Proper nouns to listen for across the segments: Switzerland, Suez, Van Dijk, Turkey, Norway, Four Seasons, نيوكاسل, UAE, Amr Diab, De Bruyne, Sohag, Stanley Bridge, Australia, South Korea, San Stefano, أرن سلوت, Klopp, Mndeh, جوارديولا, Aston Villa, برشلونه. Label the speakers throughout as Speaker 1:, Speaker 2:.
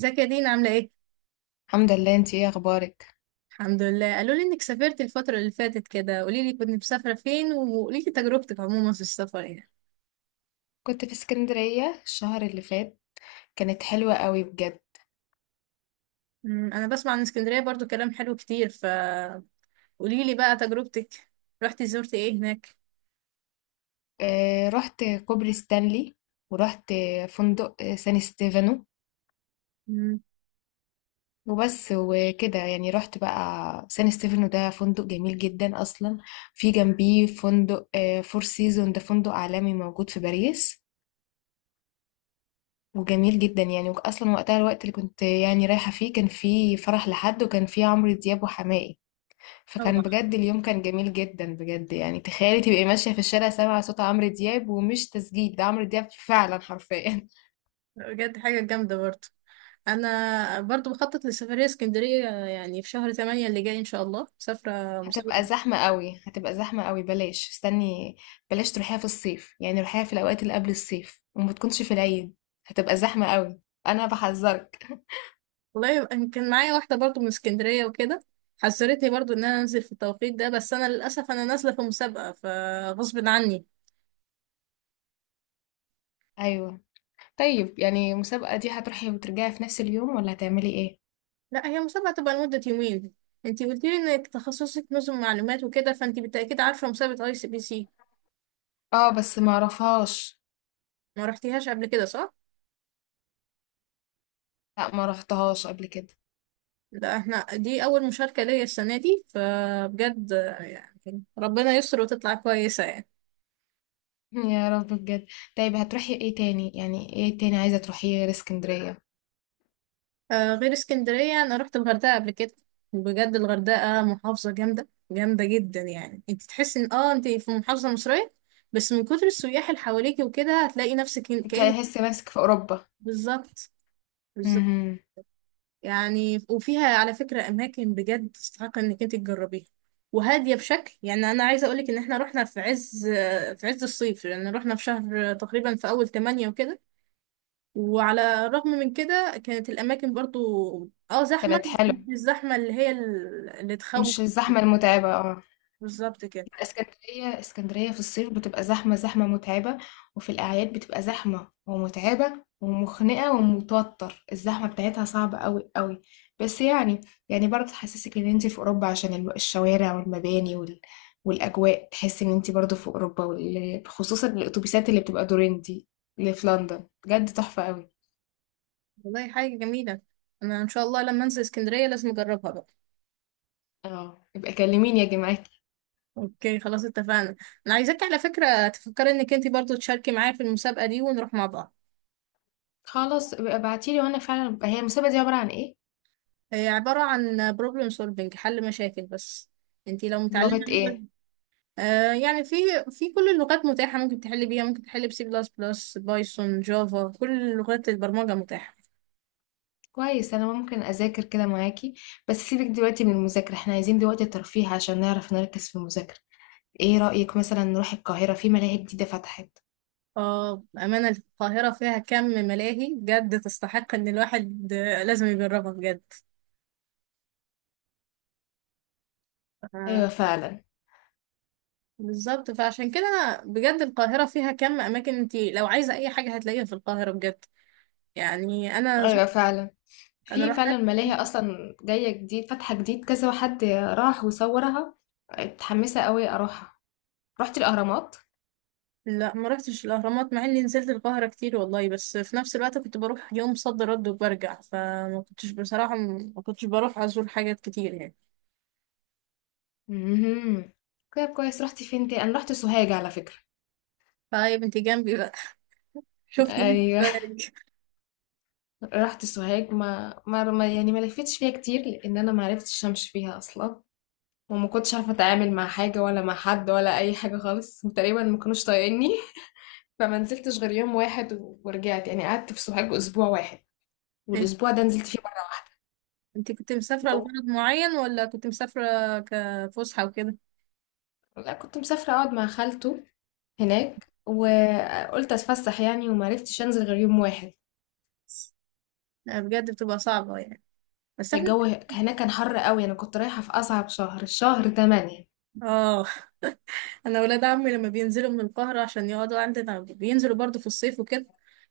Speaker 1: ازيك يا دينا عاملة ايه؟
Speaker 2: الحمد لله. انتي ايه اخبارك؟
Speaker 1: الحمد لله، قالوا لي انك سافرت الفترة اللي فاتت كده، قولي لي كنت مسافرة فين وقولي لي تجربتك عموما في السفر يعني.
Speaker 2: كنت في اسكندرية الشهر اللي فات. كانت حلوة قوي بجد.
Speaker 1: انا بسمع عن اسكندرية برضو كلام حلو كتير، فقولي لي بقى تجربتك. رحتي زرتي ايه هناك؟
Speaker 2: اه، رحت كوبري ستانلي ورحت فندق سان ستيفانو.
Speaker 1: أمم،
Speaker 2: وبس وكده، يعني رحت بقى. سان ستيفانو ده فندق جميل جدا اصلا. في جنبيه فندق فور سيزون. ده فندق عالمي موجود في باريس. وجميل جدا يعني اصلا. وقتها، الوقت اللي كنت يعني رايحة فيه، كان فيه فرح لحد، وكان فيه عمرو دياب وحماقي. فكان
Speaker 1: اه،
Speaker 2: بجد اليوم كان جميل جدا بجد. يعني تخيلي تبقي ماشية في الشارع سامعة صوت عمرو دياب، ومش تسجيل، ده عمرو دياب فعلا حرفيا.
Speaker 1: بجد حاجة جامدة برضو. انا برضو بخطط لسفرية اسكندرية يعني في شهر 8 اللي جاي ان شاء الله، مسافرة مسابقة.
Speaker 2: هتبقى زحمة قوي، هتبقى زحمة قوي. بلاش، استني. بلاش تروحيها في الصيف، يعني روحيها في الأوقات اللي قبل الصيف، وما تكونش في العيد. هتبقى زحمة قوي. أنا بحذرك.
Speaker 1: والله، كان معايا واحدة برضو من اسكندرية وكده، حذرتني برضو ان انا انزل في التوقيت ده، بس انا للأسف انا نازلة في مسابقة فغصب عني.
Speaker 2: أيوة. طيب، يعني المسابقة دي هتروحي وترجعي في نفس اليوم ولا هتعملي إيه؟
Speaker 1: لا، هي مسابقة تبقى لمدة يومين. انتي قلتي لي انك تخصصك نظم معلومات وكده، فانتي بالتأكيد عارفة مسابقة ICPC.
Speaker 2: اه، بس ما رفهاش.
Speaker 1: ما رحتيهاش قبل كده صح؟
Speaker 2: لا، ما رحتهاش قبل كده.
Speaker 1: لا، احنا دي اول مشاركة ليا السنة دي، فبجد يعني ربنا يستر وتطلع كويسة يعني.
Speaker 2: يا رب بجد. طيب هتروحي ايه تاني، يعني ايه تاني عايزة تروحيه غير اسكندرية؟
Speaker 1: آه، غير اسكندرية أنا رحت الغردقة قبل كده. بجد الغردقة محافظة جامدة جامدة جدا، يعني انت تحسي ان انت في محافظة مصرية، بس من كتر السياح اللي حواليكي وكده هتلاقي نفسك
Speaker 2: انت
Speaker 1: كأن-
Speaker 2: هتحسي نفسك في اوروبا.
Speaker 1: بالظبط. بالظبط،
Speaker 2: امم.
Speaker 1: يعني وفيها على فكرة أماكن بجد تستحق إنك انت تجربيها، وهادية بشكل. يعني أنا عايزة أقولك إن احنا رحنا في عز الصيف، لأن يعني رحنا في شهر تقريبا في أول تمانية وكده، وعلى الرغم من كده كانت الأماكن برضو اه زحمة،
Speaker 2: كانت
Speaker 1: بس
Speaker 2: حلوة.
Speaker 1: مش الزحمة اللي هي اللي تخوف.
Speaker 2: مش الزحمة المتعبة، اه.
Speaker 1: بالظبط كده.
Speaker 2: اسكندرية، اسكندرية في الصيف بتبقى زحمة، زحمة متعبة. وفي الأعياد بتبقى زحمة ومتعبة ومخنقة ومتوتر. الزحمة بتاعتها صعبة أوي أوي. بس يعني، برضه تحسسك إن أنت في أوروبا عشان الشوارع والمباني والأجواء. تحس إن أنت برضه في أوروبا خصوصا الأتوبيسات اللي بتبقى دورين دي، اللي في لندن بجد تحفة أوي.
Speaker 1: والله حاجة جميلة، أنا إن شاء الله لما أنزل اسكندرية لازم أجربها بقى.
Speaker 2: اه، يبقى كلميني يا جماعة.
Speaker 1: أوكي خلاص اتفقنا. أنا عايزاك على فكرة تفكري إنك أنت برضو تشاركي معايا في المسابقة دي ونروح مع بعض.
Speaker 2: خلاص ابقى ابعتيلي وأنا فعلا بقى. هي المسابقة دي عبارة عن إيه؟
Speaker 1: هي عبارة عن problem solving، حل مشاكل بس. أنت لو متعلمة
Speaker 2: بلغة إيه؟
Speaker 1: آه يعني في كل اللغات متاحة، ممكن تحلي بيها، ممكن تحلي بسي بلس بلس، بايثون، جافا، كل لغات البرمجة متاحة.
Speaker 2: كويس، أنا ممكن أذاكر كده معاكي. بس سيبك دلوقتي من المذاكرة، احنا عايزين دلوقتي ترفيه عشان نعرف نركز في المذاكرة. ايه رأيك مثلا نروح القاهرة؟ في ملاهي جديدة فتحت.
Speaker 1: اه بأمانة القاهرة فيها كم ملاهي بجد تستحق ان الواحد لازم يجربها بجد. آه،
Speaker 2: أيوة فعلا.
Speaker 1: بالظبط، فعشان كده أنا بجد القاهرة فيها كم اماكن، انت لو عايزة اي حاجة هتلاقيها في القاهرة بجد. يعني انا
Speaker 2: أيوة فعلا.
Speaker 1: انا
Speaker 2: في فعلا
Speaker 1: رحت.
Speaker 2: ملاهي أصلا جاية جديد، فاتحة جديد، كذا حد راح وصورها. متحمسة قوي أروحها. رحت الأهرامات.
Speaker 1: لا ما رحتش الاهرامات مع اني نزلت القاهرة كتير والله، بس في نفس الوقت كنت بروح يوم صد رد وبرجع، فما كنتش بصراحة، ما كنتش بروح ازور حاجات كتير يعني.
Speaker 2: امم. كده كويس. رحت فين تاني؟ أنا رحت سوهاج على فكرة.
Speaker 1: طيب انت جنبي بقى. شفتي.
Speaker 2: أيوة. رحت سوهاج. يعني ما لفتش فيها كتير، لأن أنا ما عرفتش أمشي فيها أصلا. وما كنتش عارفه اتعامل مع حاجه، ولا مع حد، ولا اي حاجه خالص، وتقريبا ما كانوش طايقيني. فما نزلتش غير يوم واحد ورجعت. يعني قعدت في سوهاج اسبوع واحد،
Speaker 1: إيه؟
Speaker 2: والاسبوع ده نزلت فيه مره واحده.
Speaker 1: انت كنت مسافرة
Speaker 2: طب-
Speaker 1: لغرض معين ولا كنت مسافرة كفسحة وكده؟
Speaker 2: لا، كنت مسافره اقعد مع خالته هناك، وقلت اتفسح يعني، وما عرفتش انزل غير يوم واحد.
Speaker 1: لا، بجد بتبقى صعبة يعني. بس احنا
Speaker 2: الجو هناك كان حر قوي. انا كنت رايحه في اصعب شهر، شهر 8.
Speaker 1: اه انا ولاد عمي لما بينزلوا من القاهرة عشان يقعدوا عندنا بينزلوا برضو في الصيف وكده،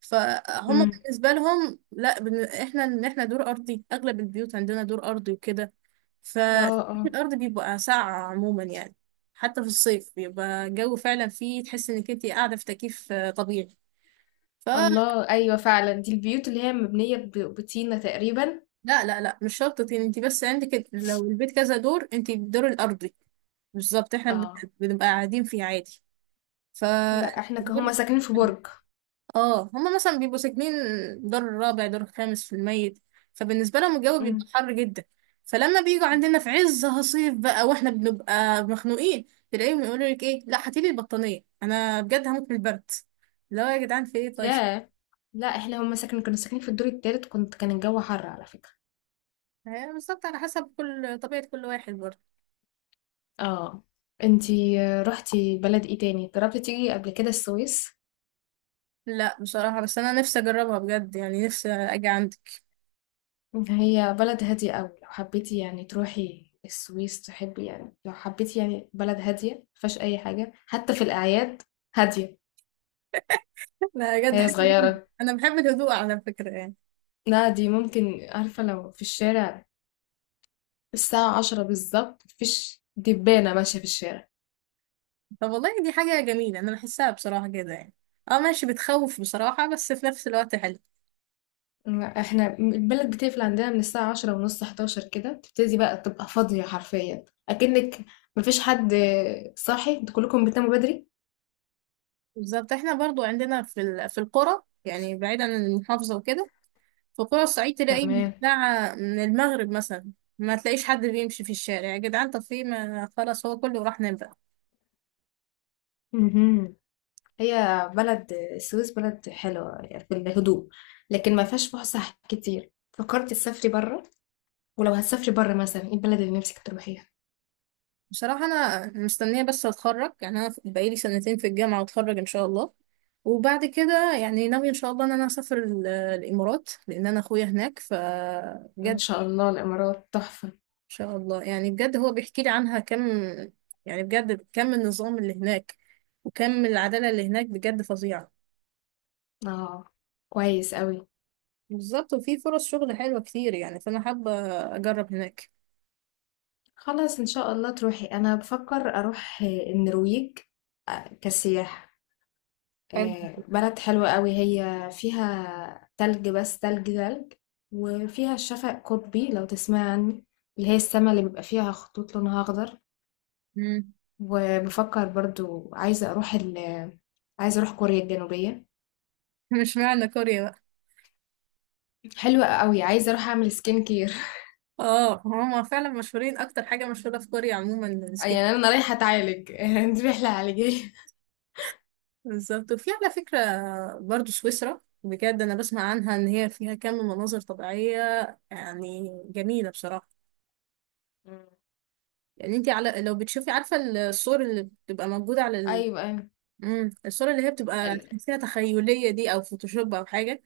Speaker 1: فهم
Speaker 2: امم.
Speaker 1: بالنسبة لهم. لا احنا احنا دور ارضي، اغلب البيوت عندنا دور ارضي وكده،
Speaker 2: اه، اه.
Speaker 1: فالارض بيبقى ساقعة عموما يعني، حتى في الصيف بيبقى الجو فعلا فيه، تحس انك انت قاعدة في تكييف طبيعي. ف
Speaker 2: الله، ايوه فعلا. دي البيوت اللي هي مبنيه بطينه تقريبا.
Speaker 1: لا لا لا، مش شرط طين، انت بس عندك لو البيت كذا دور انت الدور الارضي. بالظبط، احنا
Speaker 2: اه.
Speaker 1: بنبقى قاعدين فيه عادي. ف
Speaker 2: لا، احنا
Speaker 1: الدور-
Speaker 2: هما ساكنين في برج.
Speaker 1: اه، هما مثلا بيبقوا ساكنين دور الرابع دور الخامس في الميت، فبالنسبه لهم الجو بيبقى
Speaker 2: امم.
Speaker 1: حر جدا، فلما بيجوا عندنا في عز هصيف بقى واحنا بنبقى مخنوقين، تلاقيهم يقولوا لك ايه، لا هاتيلي البطانيه انا بجد هموت من البرد. لا يا جدعان في ايه طيب.
Speaker 2: ياه. لا، احنا هما كنا ساكنين في الدور التالت. كان الجو حر على فكرة.
Speaker 1: هي بالظبط على حسب كل طبيعه كل واحد برضه.
Speaker 2: اه. انتي رحتي بلد ايه تاني؟ جربتي تيجي قبل كده السويس؟
Speaker 1: لا بصراحة، بس أنا نفسي أجربها بجد يعني، نفسي أجي عندك.
Speaker 2: هي بلد هادية قوي، لو حبيتي يعني تروحي السويس، تحبي يعني، لو حبيتي يعني بلد هادية مفيهاش اي حاجة حتى في الاعياد، هادية.
Speaker 1: لا بجد
Speaker 2: هي
Speaker 1: حاجة جميلة،
Speaker 2: صغيرة.
Speaker 1: أنا بحب الهدوء على فكرة يعني.
Speaker 2: لا، دي ممكن عارفة، لو في الشارع الساعة عشرة بالظبط مفيش دبانة ماشية في الشارع.
Speaker 1: طب والله دي حاجة جميلة، أنا بحسها بصراحة كده يعني. اه ماشي، بتخوف بصراحة، بس في نفس الوقت حلو.
Speaker 2: احنا البلد بتقفل عندنا من الساعة عشرة ونص، حداشر كده تبتدي بقى تبقى فاضية حرفيا، أكنك مفيش حد صاحي. انتوا كلكم بتناموا بدري.
Speaker 1: بالظبط، احنا برضو عندنا في في القرى يعني بعيدا عن المحافظة وكده، في قرى الصعيد تلاقي من
Speaker 2: تمام.
Speaker 1: الساعة من المغرب مثلا ما تلاقيش حد بيمشي في الشارع. يا جدعان، طب في ما خلاص، هو كله راح نام بقى.
Speaker 2: مهم. هي بلد السويس بلد حلوة، يعني في الهدوء. لكن ما فيهاش فسح كتير. فكرت تسافري بره؟ ولو هتسافري بره، مثلا ايه البلد اللي نفسك تروحيها؟
Speaker 1: بصراحة أنا مستنية بس أتخرج، يعني أنا بقالي سنتين في الجامعة وأتخرج إن شاء الله، وبعد كده يعني ناوية إن شاء الله إن أنا أسافر الإمارات، لأن أنا أخويا هناك،
Speaker 2: ان
Speaker 1: فبجد
Speaker 2: شاء
Speaker 1: إن
Speaker 2: الله. الإمارات تحفة.
Speaker 1: شاء الله يعني. بجد هو بيحكي لي عنها كم، يعني بجد كم النظام اللي هناك وكم العدالة اللي هناك بجد فظيعة.
Speaker 2: اه، كويس قوي.
Speaker 1: بالظبط، وفي فرص شغل حلوة كتير يعني، فأنا حابة أجرب هناك.
Speaker 2: خلاص، ان شاء الله تروحي. انا بفكر اروح النرويج، كسياحة.
Speaker 1: حلو.
Speaker 2: بلد حلوة قوي. هي فيها تلج، بس تلج، تلج. وفيها الشفق قطبي، لو تسمع عنه، اللي هي السما اللي بيبقى فيها خطوط لونها أخضر.
Speaker 1: مم.
Speaker 2: وبفكر برضو عايزة أروح كوريا الجنوبية.
Speaker 1: مش معنى كوريا بقى.
Speaker 2: حلوة قوي. عايزة أروح أعمل سكين كير.
Speaker 1: اه هما فعلا مشهورين، أكتر حاجة مشهورة في كوريا عموما.
Speaker 2: يعني أنا رايحة أتعالج. دي رحلة علاجية.
Speaker 1: بالظبط. وفي على فكرة برضو سويسرا، بجد أنا بسمع عنها إن هي فيها كم مناظر طبيعية يعني جميلة بصراحة.
Speaker 2: مم.
Speaker 1: يعني أنت على لو بتشوفي، عارفة الصور اللي بتبقى موجودة على ال...
Speaker 2: أيوة، أيوة.
Speaker 1: مم. الصور اللي هي بتبقى
Speaker 2: ال-
Speaker 1: تحسيها تخيلية دي، أو فوتوشوب أو حاجة.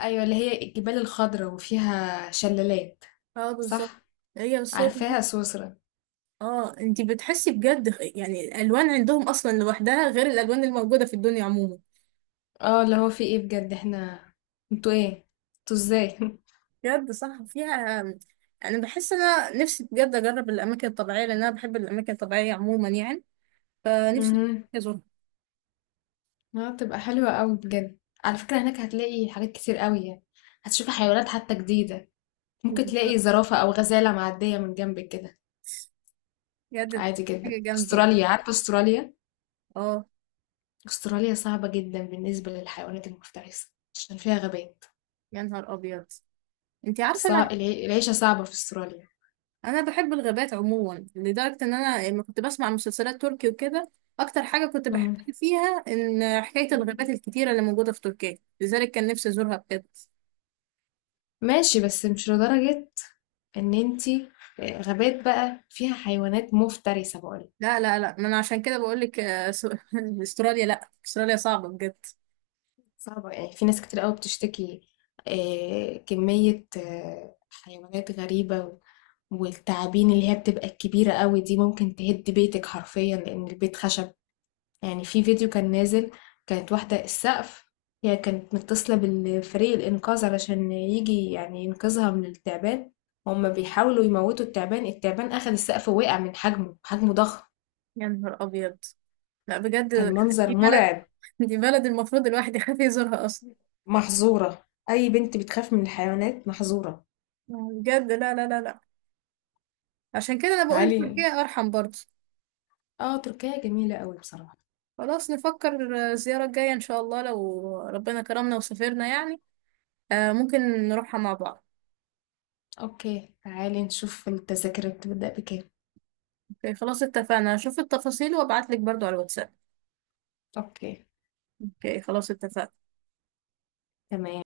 Speaker 2: أيوة، اللي هي الجبال الخضراء وفيها شلالات.
Speaker 1: اه بالظبط،
Speaker 2: صح.
Speaker 1: هي الصور دي.
Speaker 2: عارفاها سويسرا.
Speaker 1: اه أنت بتحسي بجد يعني الألوان عندهم أصلا لوحدها غير الألوان الموجودة في الدنيا عموما.
Speaker 2: اه، اللي هو في ايه بجد؟ احنا، انتوا ايه؟ انتوا ازاي؟
Speaker 1: بجد صح، فيها يعني، بحس انا نفسي بجد اجرب الاماكن الطبيعيه لان انا بحب الاماكن الطبيعيه عموما يعني، فنفسي
Speaker 2: مهم.
Speaker 1: ازورها.
Speaker 2: اه، تبقى حلوة قوي بجد. على فكرة هناك هتلاقي حاجات كتير قوي يعني. هتشوفي حيوانات حتى جديدة. ممكن تلاقي زرافة او غزالة معدية من جنبك كده،
Speaker 1: بجد
Speaker 2: عادي
Speaker 1: حاجه
Speaker 2: جدا.
Speaker 1: جامده يعني.
Speaker 2: استراليا، عارفة استراليا؟
Speaker 1: اه.
Speaker 2: استراليا صعبة جدا بالنسبة للحيوانات المفترسة، عشان فيها غابات.
Speaker 1: يا نهار ابيض، انت عارفه انا،
Speaker 2: العيشة صعبة في استراليا.
Speaker 1: انا بحب الغابات عموما لدرجه ان انا لما كنت بسمع مسلسلات تركي وكده اكتر حاجه كنت
Speaker 2: مم.
Speaker 1: بحبها فيها ان حكايه الغابات الكتيره اللي موجوده في تركيا، لذلك كان نفسي ازورها بجد.
Speaker 2: ماشي، بس مش لدرجة ان انتي غابات بقى فيها حيوانات مفترسة، بقولك.
Speaker 1: لا لا لا، ما انا عشان كده بقول لك استراليا، لا استراليا صعبه بجد.
Speaker 2: صعبة يعني، في ناس كتير قوي بتشتكي كمية حيوانات غريبة. والتعابين اللي هي بتبقى الكبيرة قوي دي، ممكن تهد بيتك حرفيا، لأن البيت خشب. يعني في فيديو كان نازل. كانت واحدة السقف. هي كانت متصلة بالفريق الإنقاذ علشان يجي يعني ينقذها من التعبان. هما بيحاولوا يموتوا التعبان. التعبان أخد السقف ووقع من حجمه. حجمه ضخم.
Speaker 1: يا نهار ابيض. لا
Speaker 2: كان
Speaker 1: بجد،
Speaker 2: منظر
Speaker 1: دي بلد،
Speaker 2: مرعب.
Speaker 1: دي بلد المفروض الواحد يخاف يزورها اصلا.
Speaker 2: محظورة. أي بنت بتخاف من الحيوانات، محظورة.
Speaker 1: بجد لا لا لا لا، عشان كده انا بقول
Speaker 2: تعالي.
Speaker 1: تركيا ارحم برضه.
Speaker 2: اه، تركيا جميلة قوي بصراحة.
Speaker 1: خلاص نفكر الزيارة الجاية ان شاء الله لو ربنا كرمنا وسافرنا يعني. آه ممكن نروحها مع بعض.
Speaker 2: اوكي، تعالي نشوف التذاكر بتبدأ بكام.
Speaker 1: اوكي خلاص اتفقنا، اشوف التفاصيل وابعتلك برضو على الواتساب.
Speaker 2: اوكي،
Speaker 1: اوكي. خلاص اتفقنا.
Speaker 2: تمام.